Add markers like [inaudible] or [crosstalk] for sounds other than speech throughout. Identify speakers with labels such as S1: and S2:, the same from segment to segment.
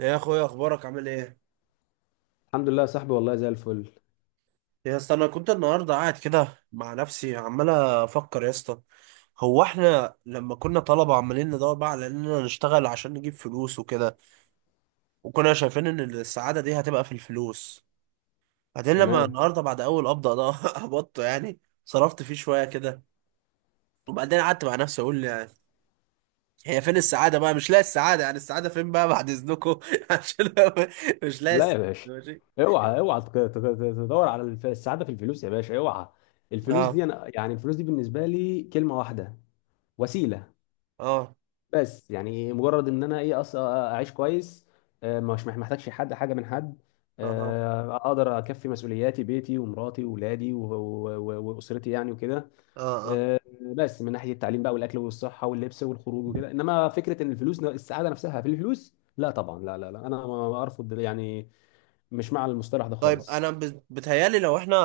S1: يا اخويا، اخبارك عامل ايه؟
S2: الحمد لله يا صاحبي، والله زي الفل.
S1: يا اسطى، انا كنت النهارده قاعد كده مع نفسي عمال افكر يا اسطى. هو احنا لما كنا طلبه عمالين ندور بقى على اننا نشتغل عشان نجيب فلوس وكده، وكنا شايفين ان السعاده دي هتبقى في الفلوس. بعدين لما
S2: تمام.
S1: النهارده بعد اول قبضه ده [laughs] قبضته يعني، صرفت فيه شويه كده. وبعدين قعدت مع نفسي اقول، يعني هي فين السعاده بقى؟ مش لاقي السعاده، يعني السعاده فين بقى بعد اذنكم؟ [laughs] عشان مش لاقي
S2: لا
S1: الس-
S2: يا باشا،
S1: ماشي.
S2: اوعى تدور على السعاده في الفلوس يا باشا، اوعى. الفلوس
S1: اه،
S2: دي انا يعني الفلوس دي بالنسبه لي كلمه واحده: وسيله.
S1: اه،
S2: بس يعني مجرد ان انا اعيش كويس، مش محتاجش حد حاجه من حد.
S1: اه، اه،
S2: اقدر اكفي مسؤولياتي، بيتي ومراتي واولادي و واسرتي يعني وكده.
S1: اه، آه.
S2: آه، بس من ناحيه التعليم بقى والاكل والصحه واللبس والخروج وكده، انما فكره ان الفلوس السعاده نفسها في الفلوس، لا طبعا لا لا لا، انا ما ارفض يعني، مش مع المصطلح ده
S1: طيب، انا
S2: خالص.
S1: بتهيالي لو احنا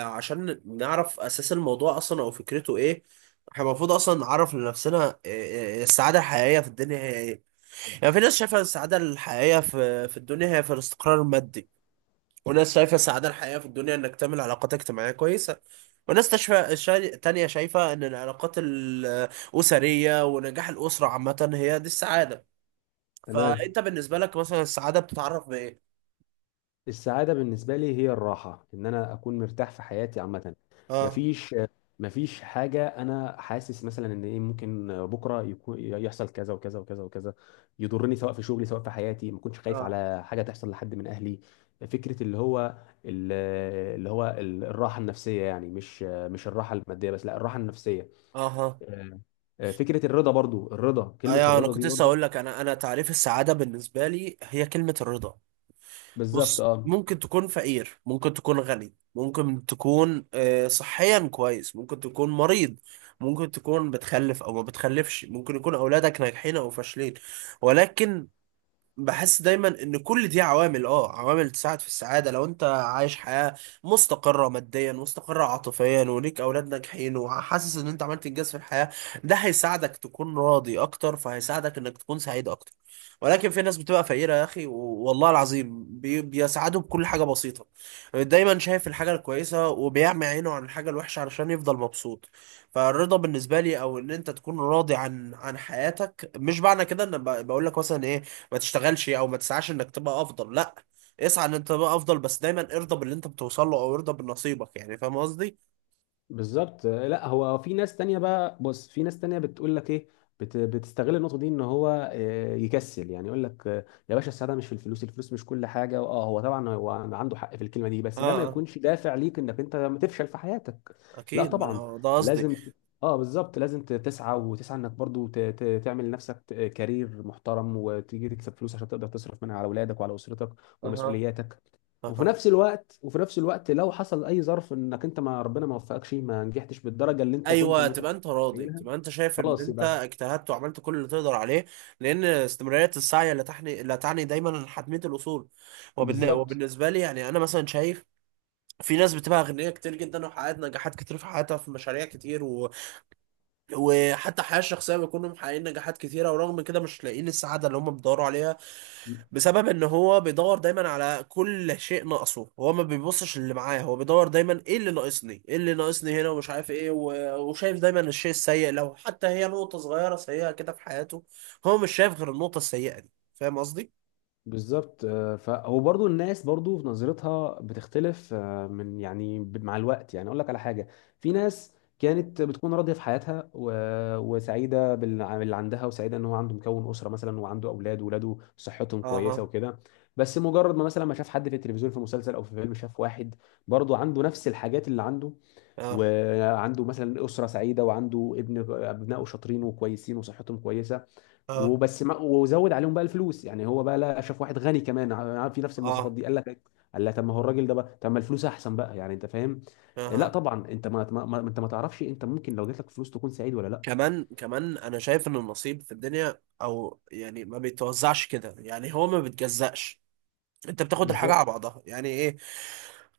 S1: عشان نعرف اساس الموضوع اصلا او فكرته ايه. احنا المفروض اصلا نعرف لنفسنا السعاده الحقيقيه في الدنيا هي ايه؟ يعني في ناس شايفه السعاده الحقيقيه في الدنيا هي في الاستقرار المادي، وناس شايفه السعاده الحقيقيه في الدنيا انك تعمل علاقات اجتماعيه كويسه، وناس تانية شايفه ان العلاقات الاسريه ونجاح الاسره عامه هي دي السعاده.
S2: تمام.
S1: فانت بالنسبه لك مثلا السعاده بتتعرف بايه؟
S2: السعادة بالنسبة لي هي الراحة، إن أنا أكون مرتاح في حياتي عامة.
S1: اه،
S2: مفيش مفيش حاجة أنا حاسس مثلا إن إيه ممكن بكرة يكون يحصل كذا وكذا وكذا وكذا يضرني، سواء في شغلي سواء في حياتي، ما كنتش خايف
S1: اه،
S2: على حاجة تحصل لحد من أهلي. فكرة اللي هو ال- الراحة النفسية، يعني مش الراحة المادية بس، لا الراحة النفسية.
S1: اها،
S2: آه، فكرة الرضا، برضو الرضا، كلمة
S1: ايوه، انا
S2: الرضا دي
S1: كنت لسه
S2: برضو.
S1: اقول لك، انا تعريف السعاده بالنسبه لي هي كلمه الرضا.
S2: بالظبط
S1: بص،
S2: اه.
S1: ممكن تكون فقير، ممكن تكون غني، ممكن تكون صحيا كويس، ممكن تكون مريض، ممكن تكون بتخلف او ما بتخلفش، ممكن يكون اولادك ناجحين او فاشلين، ولكن بحس دايما ان كل دي عوامل تساعد في السعاده، لو انت عايش حياه مستقره ماديا، مستقره عاطفيا، وليك اولاد ناجحين، وحاسس ان انت عملت انجاز في الحياه، ده هيساعدك تكون راضي اكتر، فهيساعدك انك تكون سعيد اكتر. ولكن في ناس بتبقى فقيره يا اخي والله العظيم بيسعدوا بكل حاجه بسيطه. دايما شايف الحاجه الكويسه وبيعمي عينه عن الحاجه الوحشه علشان يفضل مبسوط. فالرضا بالنسبه لي، او ان انت تكون راضي عن حياتك، مش معنى كده ان بقول لك مثلا ايه، ما تشتغلش او ما تسعاش انك تبقى افضل، لا. اسعى ان انت تبقى افضل، بس دايما ارضى باللي انت بتوصل له او ارضى بنصيبك، يعني فاهم قصدي؟
S2: بالظبط، لا هو في ناس تانية بقى، بص في ناس تانية بتقول لك ايه، بتستغل النقطة دي ان هو يكسل، يعني يقول لك يا باشا السعادة مش في الفلوس، الفلوس مش كل حاجة. اه هو طبعا هو عنده حق في الكلمة دي،
S1: اه،
S2: بس ده ما
S1: اه،
S2: يكونش دافع ليك انك انت ما تفشل في حياتك. لا
S1: اكيد، ما
S2: طبعا،
S1: انا ده قصدي.
S2: لازم ت- اه بالظبط، لازم تسعى وتسعى انك برضو تعمل لنفسك كارير محترم، وتيجي تكسب فلوس عشان تقدر تصرف منها على اولادك وعلى اسرتك
S1: اها،
S2: ومسؤولياتك. وفي
S1: اها،
S2: نفس الوقت، لو حصل اي ظرف انك انت ما، ربنا ما وفقكش، ما نجحتش بالدرجه اللي انت كنت
S1: ايوه، تبقى انت راضي،
S2: متخيلها،
S1: تبقى انت شايف ان
S2: خلاص
S1: انت
S2: يبقى
S1: اجتهدت وعملت كل اللي تقدر عليه. لان استمراريه السعي لا تعني دايما حتميه الاصول.
S2: بالظبط.
S1: وبالنسبه لي، يعني انا مثلا شايف في ناس بتبقى اغنياء كتير جدا، وحققت نجاحات كتير في حياتها في مشاريع كتير، وحتى الحياة الشخصية بيكونوا محققين نجاحات كتيرة، ورغم كده مش لاقيين السعادة اللي هم بيدوروا عليها، بسبب ان هو بيدور دايما على كل شيء ناقصه، هو ما بيبصش اللي معاه، هو بيدور دايما، ايه اللي ناقصني، ايه اللي ناقصني هنا، ومش عارف ايه وشايف دايما الشيء السيء، لو حتى هي نقطة صغيرة سيئة كده في حياته، هو مش شايف غير النقطة السيئة دي، فاهم قصدي؟
S2: ف وبرضه الناس برضه في نظرتها بتختلف، من يعني مع الوقت. يعني اقول لك على حاجه: في ناس كانت بتكون راضيه في حياتها وسعيده باللي عندها، وسعيده ان هو عنده مكون اسره مثلا وعنده اولاد، واولاده صحتهم كويسه
S1: اها،
S2: وكده، بس مجرد ما مثلا ما شاف حد في التلفزيون في مسلسل او في فيلم شاف واحد برضه عنده نفس الحاجات اللي عنده،
S1: اه،
S2: وعنده مثلا اسره سعيده وعنده ابن ابنائه شاطرين وكويسين وصحتهم كويسه،
S1: اه،
S2: وبس ما وزود عليهم بقى الفلوس يعني، هو بقى لا شاف واحد غني كمان في نفس المواصفات
S1: اه،
S2: دي قال لك، طب ما هو الراجل ده بقى، طب ما الفلوس احسن بقى يعني، انت فاهم. لا
S1: اه،
S2: طبعا، انت انت ما تعرفش، انت ممكن لو جات لك فلوس تكون سعيد ولا لا.
S1: كمان كمان انا شايف ان النصيب في الدنيا، او يعني، ما بيتوزعش كده، يعني هو ما بيتجزأش. انت بتاخد الحاجه
S2: بالظبط
S1: على بعضها، يعني ايه.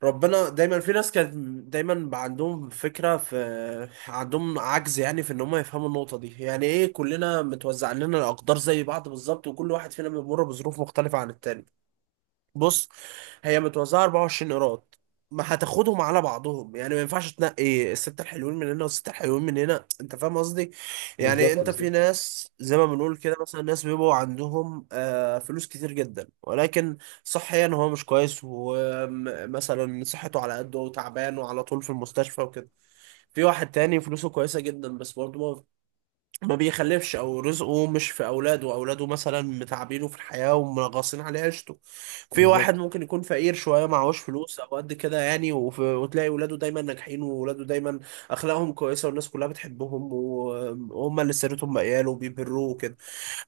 S1: ربنا، دايما في ناس كانت، دايما بقى عندهم فكره في عندهم عجز، يعني في ان هم يفهموا النقطه دي، يعني ايه، كلنا متوزع لنا الاقدار زي بعض بالظبط، وكل واحد فينا بيمر بظروف مختلفه عن التاني. بص، هي متوزعه 24 ايراد، ما هتاخدهم على بعضهم، يعني ما ينفعش تنقي الستة الحلوين من هنا والستة الحلوين من هنا، انت فاهم قصدي؟ يعني
S2: بالظبط
S1: انت، في
S2: بالظبط
S1: ناس زي ما بنقول كده، مثلا ناس بيبقوا عندهم فلوس كتير جدا، ولكن صحيا هو مش كويس، ومثلا صحته على قده وتعبان وعلى طول في المستشفى وكده. في واحد تاني فلوسه كويسة جدا، بس برضه ما بيخلفش، او رزقه مش في اولاده، اولاده مثلا متعبينه في الحياه ومنغصين عليه عيشته. في واحد
S2: بالظبط
S1: ممكن يكون فقير شويه، معهوش فلوس او قد كده يعني، وتلاقي ولاده دايما ناجحين، وولاده دايما اخلاقهم كويسه والناس كلها بتحبهم، وهم اللي سيرتهم بقياله وبيبروه وكده.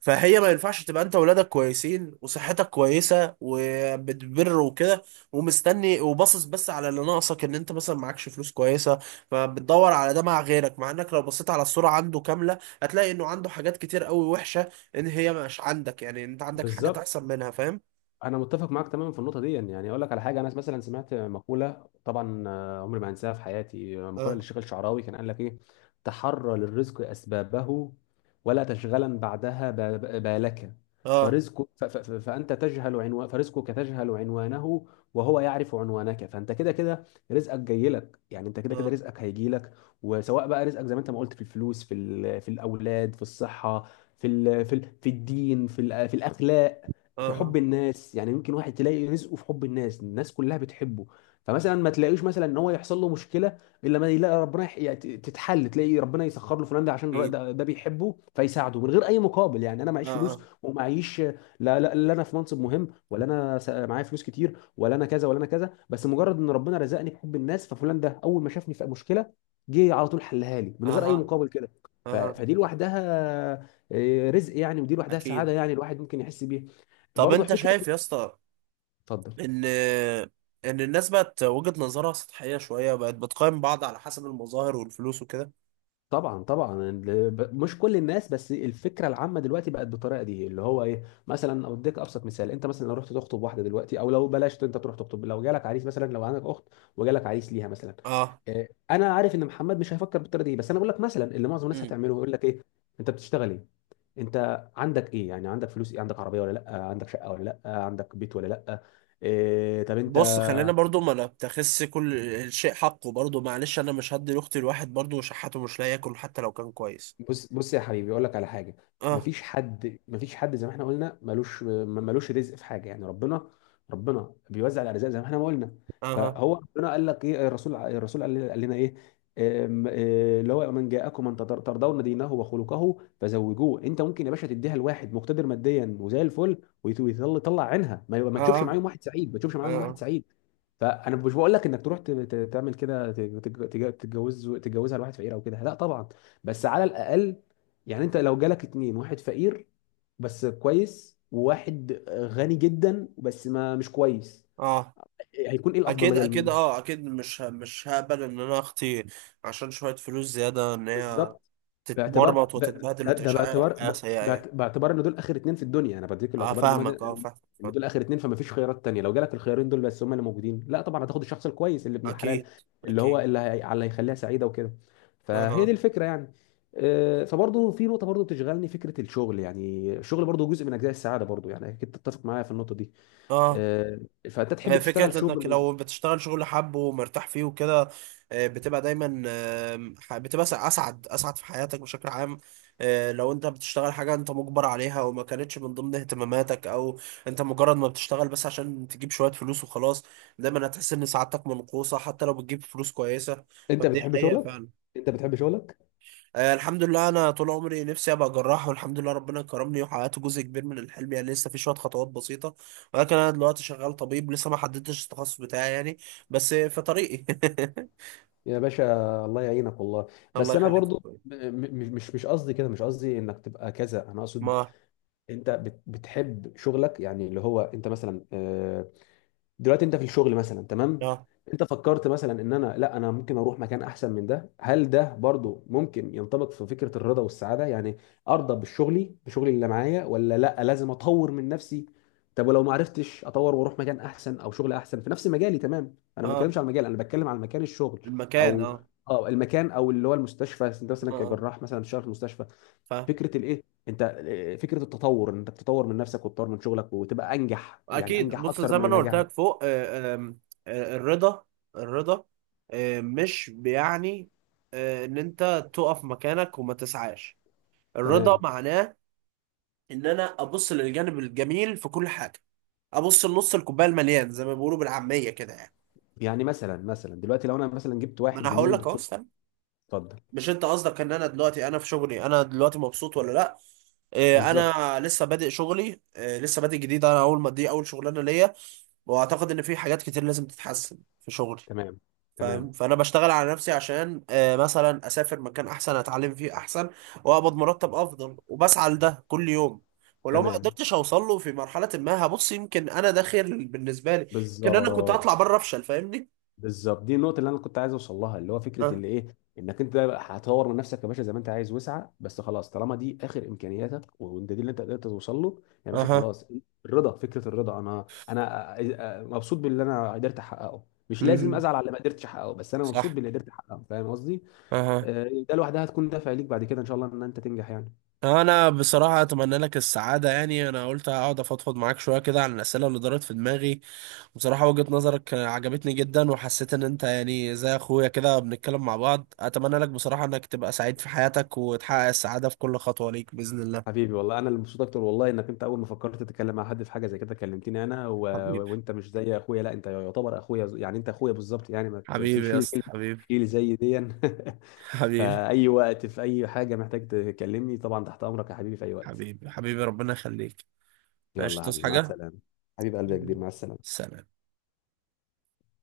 S1: فهي ما ينفعش تبقى انت ولادك كويسين وصحتك كويسه وبتبر وكده، ومستني وباصص بس على اللي ناقصك، ان انت مثلا معكش فلوس كويسه. فبتدور على ده مع غيرك، مع انك لو بصيت على الصوره عنده كامله، هتلاقي انه عنده حاجات كتير قوي وحشه، ان هي مش عندك، يعني انت عندك حاجات
S2: بالظبط،
S1: احسن منها، فاهم؟
S2: انا متفق معاك تماما في النقطه دي. يعني اقول لك على حاجه: انا مثلا سمعت مقوله طبعا، عمري ما هنساها في حياتي، مقوله
S1: اه،
S2: للشيخ الشعراوي، كان قال لك ايه: تحرى للرزق اسبابه، ولا تشغلا بعدها بالك.
S1: اه،
S2: فرزقك، فانت تجهل عنوان، فرزقك تجهل عنوانه وهو يعرف عنوانك، فانت كده كده رزقك جاي لك يعني، انت كده كده
S1: اه،
S2: رزقك هيجي لك. وسواء بقى رزقك زي ما انت ما قلت في الفلوس، في في الاولاد، في الصحه، في الدين، في الاخلاق، في حب
S1: اه،
S2: الناس. يعني يمكن واحد تلاقي رزقه في حب الناس، الناس كلها بتحبه، فمثلا ما تلاقيش مثلا ان هو يحصل له مشكله الا ما يلاقي ربنا يعني تتحل، تلاقي ربنا يسخر له فلان ده عشان
S1: اكيد،
S2: ده بيحبه فيساعده من غير اي مقابل. يعني انا
S1: اه،
S2: معيش فلوس
S1: اه،
S2: ومعيش لا، لا انا في منصب مهم، ولا انا معايا فلوس كتير، ولا انا كذا ولا انا كذا، بس مجرد ان ربنا رزقني بحب الناس ففلان ده اول ما شافني في مشكله جه على طول حلها لي من غير اي
S1: اه،
S2: مقابل كده.
S1: اه،
S2: فدي لوحدها رزق يعني، ودي لوحدها
S1: اكيد.
S2: سعاده يعني، الواحد ممكن يحس بيها.
S1: طب
S2: برضه
S1: انت
S2: فكره.
S1: شايف يا اسطى،
S2: اتفضل.
S1: ان ان الناس بقت وجهة نظرها سطحية شوية، بقت بتقيم بعض على حسب المظاهر والفلوس وكده؟
S2: طبعا طبعا، مش كل الناس، بس الفكره العامه دلوقتي بقت بالطريقه دي اللي هو ايه. مثلا اديك ابسط مثال: انت مثلا لو رحت تخطب واحده دلوقتي، او لو بلاش، انت تروح تخطب لو جالك عريس مثلا، لو عندك اخت وجالك عريس ليها مثلا،
S1: اه.
S2: انا عارف ان محمد مش هيفكر بالطريقه دي، بس انا بقول لك مثلا اللي معظم الناس
S1: امم
S2: هتعمله يقول لك ايه: انت بتشتغل ايه، انت عندك ايه يعني، عندك فلوس ايه، عندك عربيه ولا لا، عندك شقه ولا لا، عندك بيت ولا لا، إيه طب انت.
S1: بص، خلينا برضو ما نبتخس كل الشيء حقه، برضو معلش، انا مش هدي لاختي الواحد برضو شحاته مش لاقي ياكل، حتى لو كان كويس.
S2: بص بص يا حبيبي اقول لك على حاجه:
S1: اه،
S2: مفيش حد، زي ما احنا قلنا، ملوش ملوش رزق في حاجه، يعني ربنا بيوزع الارزاق زي ما احنا ما قلنا.
S1: اه،
S2: فهو ربنا قال لك ايه، الرسول، قال لنا ايه: أم- اللي هو من جاءكم من ترضون دينه وخلقه فزوجوه. انت ممكن يا باشا تديها لواحد مقتدر ماديا وزي الفل ويطلع، عينها، ما
S1: اه،
S2: تشوفش
S1: اه،
S2: معاهم واحد سعيد، ما تشوفش
S1: اه،
S2: معاهم واحد
S1: آه،
S2: سعيد فانا مش بقول لك انك تروح تعمل كده، تتجوزها لواحد فقير او كده، لا طبعا. بس على الاقل يعني انت لو جالك اتنين، واحد فقير بس كويس وواحد غني جدا بس ما مش كويس،
S1: آه.
S2: هيكون ايه
S1: اكيد،
S2: الافضليه
S1: اكيد،
S2: لمين؟
S1: اه، اكيد، مش هقبل ان انا اختي، عشان شوية فلوس زيادة، ان هي
S2: بالظبط. باعتبار
S1: تتمرمط
S2: ده,
S1: وتتبهدل
S2: ده, ده
S1: وتعيش حياة حياة سيئة يعني.
S2: باعتبار ان دول اخر اتنين في الدنيا، انا بديك
S1: اه،
S2: باعتبار ان
S1: فاهمك، اه، فاهمك،
S2: ان
S1: فاهمك.
S2: دول اخر اتنين، فما فيش خيارات تانية، لو جالك الخيارين دول بس هم اللي موجودين، لا طبعا هتاخد الشخص الكويس اللي ابن الحلال
S1: اكيد،
S2: اللي هو
S1: اكيد،
S2: على اللي يخليها سعيده وكده. فهي دي
S1: اه،
S2: الفكره يعني. فبرضه في نقطه برضه بتشغلني: فكره الشغل، يعني الشغل برضه جزء من اجزاء السعاده برضه، يعني اكيد تتفق معايا في النقطه دي.
S1: اه.
S2: آه، فانت تحب
S1: هي
S2: تشتغل
S1: فكرة، انك
S2: شغل،
S1: لو بتشتغل شغل حب ومرتاح فيه وكده، بتبقى دايما بتبقى اسعد في حياتك بشكل عام. لو انت بتشتغل حاجة انت مجبر عليها وما كانتش من ضمن اهتماماتك، او انت مجرد ما بتشتغل بس عشان تجيب شوية فلوس وخلاص، دايما هتحس ان سعادتك منقوصة، حتى لو بتجيب فلوس كويسة.
S2: انت
S1: فدي
S2: بتحب
S1: حقيقة
S2: شغلك؟
S1: فعلا.
S2: انت بتحب شغلك
S1: الحمد لله، انا طول عمري نفسي ابقى جراح، والحمد لله ربنا كرمني وحققت جزء كبير من الحلم، يعني لسه في شويه خطوات بسيطه، ولكن انا دلوقتي شغال طبيب، لسه ما حددتش التخصص بتاعي يعني، بس في طريقي.
S2: يا باشا الله يعينك والله.
S1: [laughs] الله
S2: بس انا
S1: يخليك.
S2: برضو مش قصدي كده، مش قصدي انك تبقى كذا، انا اقصد
S1: ما،
S2: انت بتحب شغلك يعني اللي هو انت مثلا، دلوقتي انت في الشغل مثلا تمام،
S1: اه،
S2: انت فكرت مثلا ان انا لا انا ممكن اروح مكان احسن من ده؟ هل ده برضو ممكن ينطبق في فكرة الرضا والسعادة، يعني ارضى بشغلي، بشغلي اللي معايا، ولا لا لازم اطور من نفسي؟ طب ولو ما عرفتش اطور واروح مكان احسن او شغل احسن في نفس مجالي، تمام انا ما
S1: اه،
S2: بتكلمش عن المجال انا بتكلم عن مكان الشغل،
S1: المكان،
S2: او
S1: اه،
S2: اه المكان، او اللي هو المستشفى. انت
S1: اه،
S2: مثلا
S1: آه،
S2: كجراح مثلا شغال في المستشفى،
S1: فاهم،
S2: فكره الايه انت، فكره التطور، انك تطور من نفسك وتطور من شغلك وتبقى انجح يعني،
S1: اكيد.
S2: انجح
S1: بص
S2: اكتر
S1: زي
S2: من
S1: ما انا قلت
S2: النجاح.
S1: لك فوق، آه، آم، الرضا، الرضا مش بيعني ان انت تقف مكانك وما تسعاش. الرضا
S2: تمام.
S1: معناه ان انا ابص للجانب الجميل في كل حاجه، ابص لنص الكوبايه المليان زي ما بيقولوا بالعاميه كده يعني.
S2: يعني مثلا دلوقتي لو انا مثلا جبت
S1: ما
S2: واحد
S1: انا هقول
S2: زميل
S1: لك اهو،
S2: دكتور،
S1: استنى.
S2: اتفضل،
S1: مش انت قصدك ان انا دلوقتي انا في شغلي، انا دلوقتي مبسوط ولا لا؟ إيه،
S2: بالظبط،
S1: انا لسه بادئ شغلي. إيه، لسه بادئ جديد، انا اول ما دي اول شغلانه ليا، واعتقد ان في حاجات كتير لازم تتحسن في شغلي.
S2: تمام تمام
S1: فاهم، فانا بشتغل على نفسي عشان مثلا اسافر مكان احسن، اتعلم فيه احسن، واقبض مرتب افضل، وبسعى لده كل يوم. ولو ما
S2: تمام
S1: قدرتش اوصل له في مرحله، ما هبص، يمكن انا ده خير بالنسبه لي، يمكن انا كنت
S2: بالظبط،
S1: هطلع بره افشل، فاهمني.
S2: دي النقطه اللي انا كنت عايز اوصل لها اللي هو فكره
S1: اه،
S2: اللي ايه: انك انت هتطور من نفسك يا باشا زي ما انت عايز وسعه، بس خلاص طالما دي اخر امكانياتك وانت دي اللي انت قدرت توصل له يا باشا،
S1: اها،
S2: خلاص. الرضا، فكره الرضا، انا مبسوط باللي انا قدرت احققه، مش لازم
S1: مهم.
S2: ازعل على اللي ما قدرتش احققه، بس انا مبسوط
S1: صح،
S2: باللي قدرت احققه، فاهم قصدي.
S1: اها.
S2: ده لوحدها هتكون دافع ليك بعد كده ان شاء الله ان انت تنجح يعني.
S1: انا بصراحه اتمنى لك السعاده، يعني انا قلت اقعد افضفض معاك شويه كده عن الاسئله اللي دارت في دماغي، بصراحه وجهه نظرك عجبتني جدا، وحسيت ان انت يعني زي اخويا كده بنتكلم مع بعض. اتمنى لك بصراحه انك تبقى سعيد في حياتك، وتحقق السعاده في كل خطوه ليك باذن الله.
S2: حبيبي والله، انا اللي مبسوط اكتر والله، انك انت اول ما فكرت تتكلم مع حد في حاجه زي كده كلمتني انا
S1: حبيبي،
S2: وانت مش زي اخويا، لا انت يعتبر اخويا، يعني انت اخويا بالظبط يعني، ما
S1: حبيبي يا
S2: تشيل
S1: اسطى،
S2: كلمه
S1: حبيبي،
S2: شيل زي دي. [laughs]
S1: حبيبي،
S2: فاي وقت في اي حاجه محتاج تكلمني طبعا تحت امرك يا حبيبي في اي وقت.
S1: حبيبي، حبيبي، ربنا يخليك.
S2: يلا
S1: ماشي،
S2: يا
S1: تصحى
S2: حبيبي مع
S1: حاجه،
S2: السلامه. حبيب قلبي يا كبير،
S1: حبيبي.
S2: مع السلامه.
S1: سلام.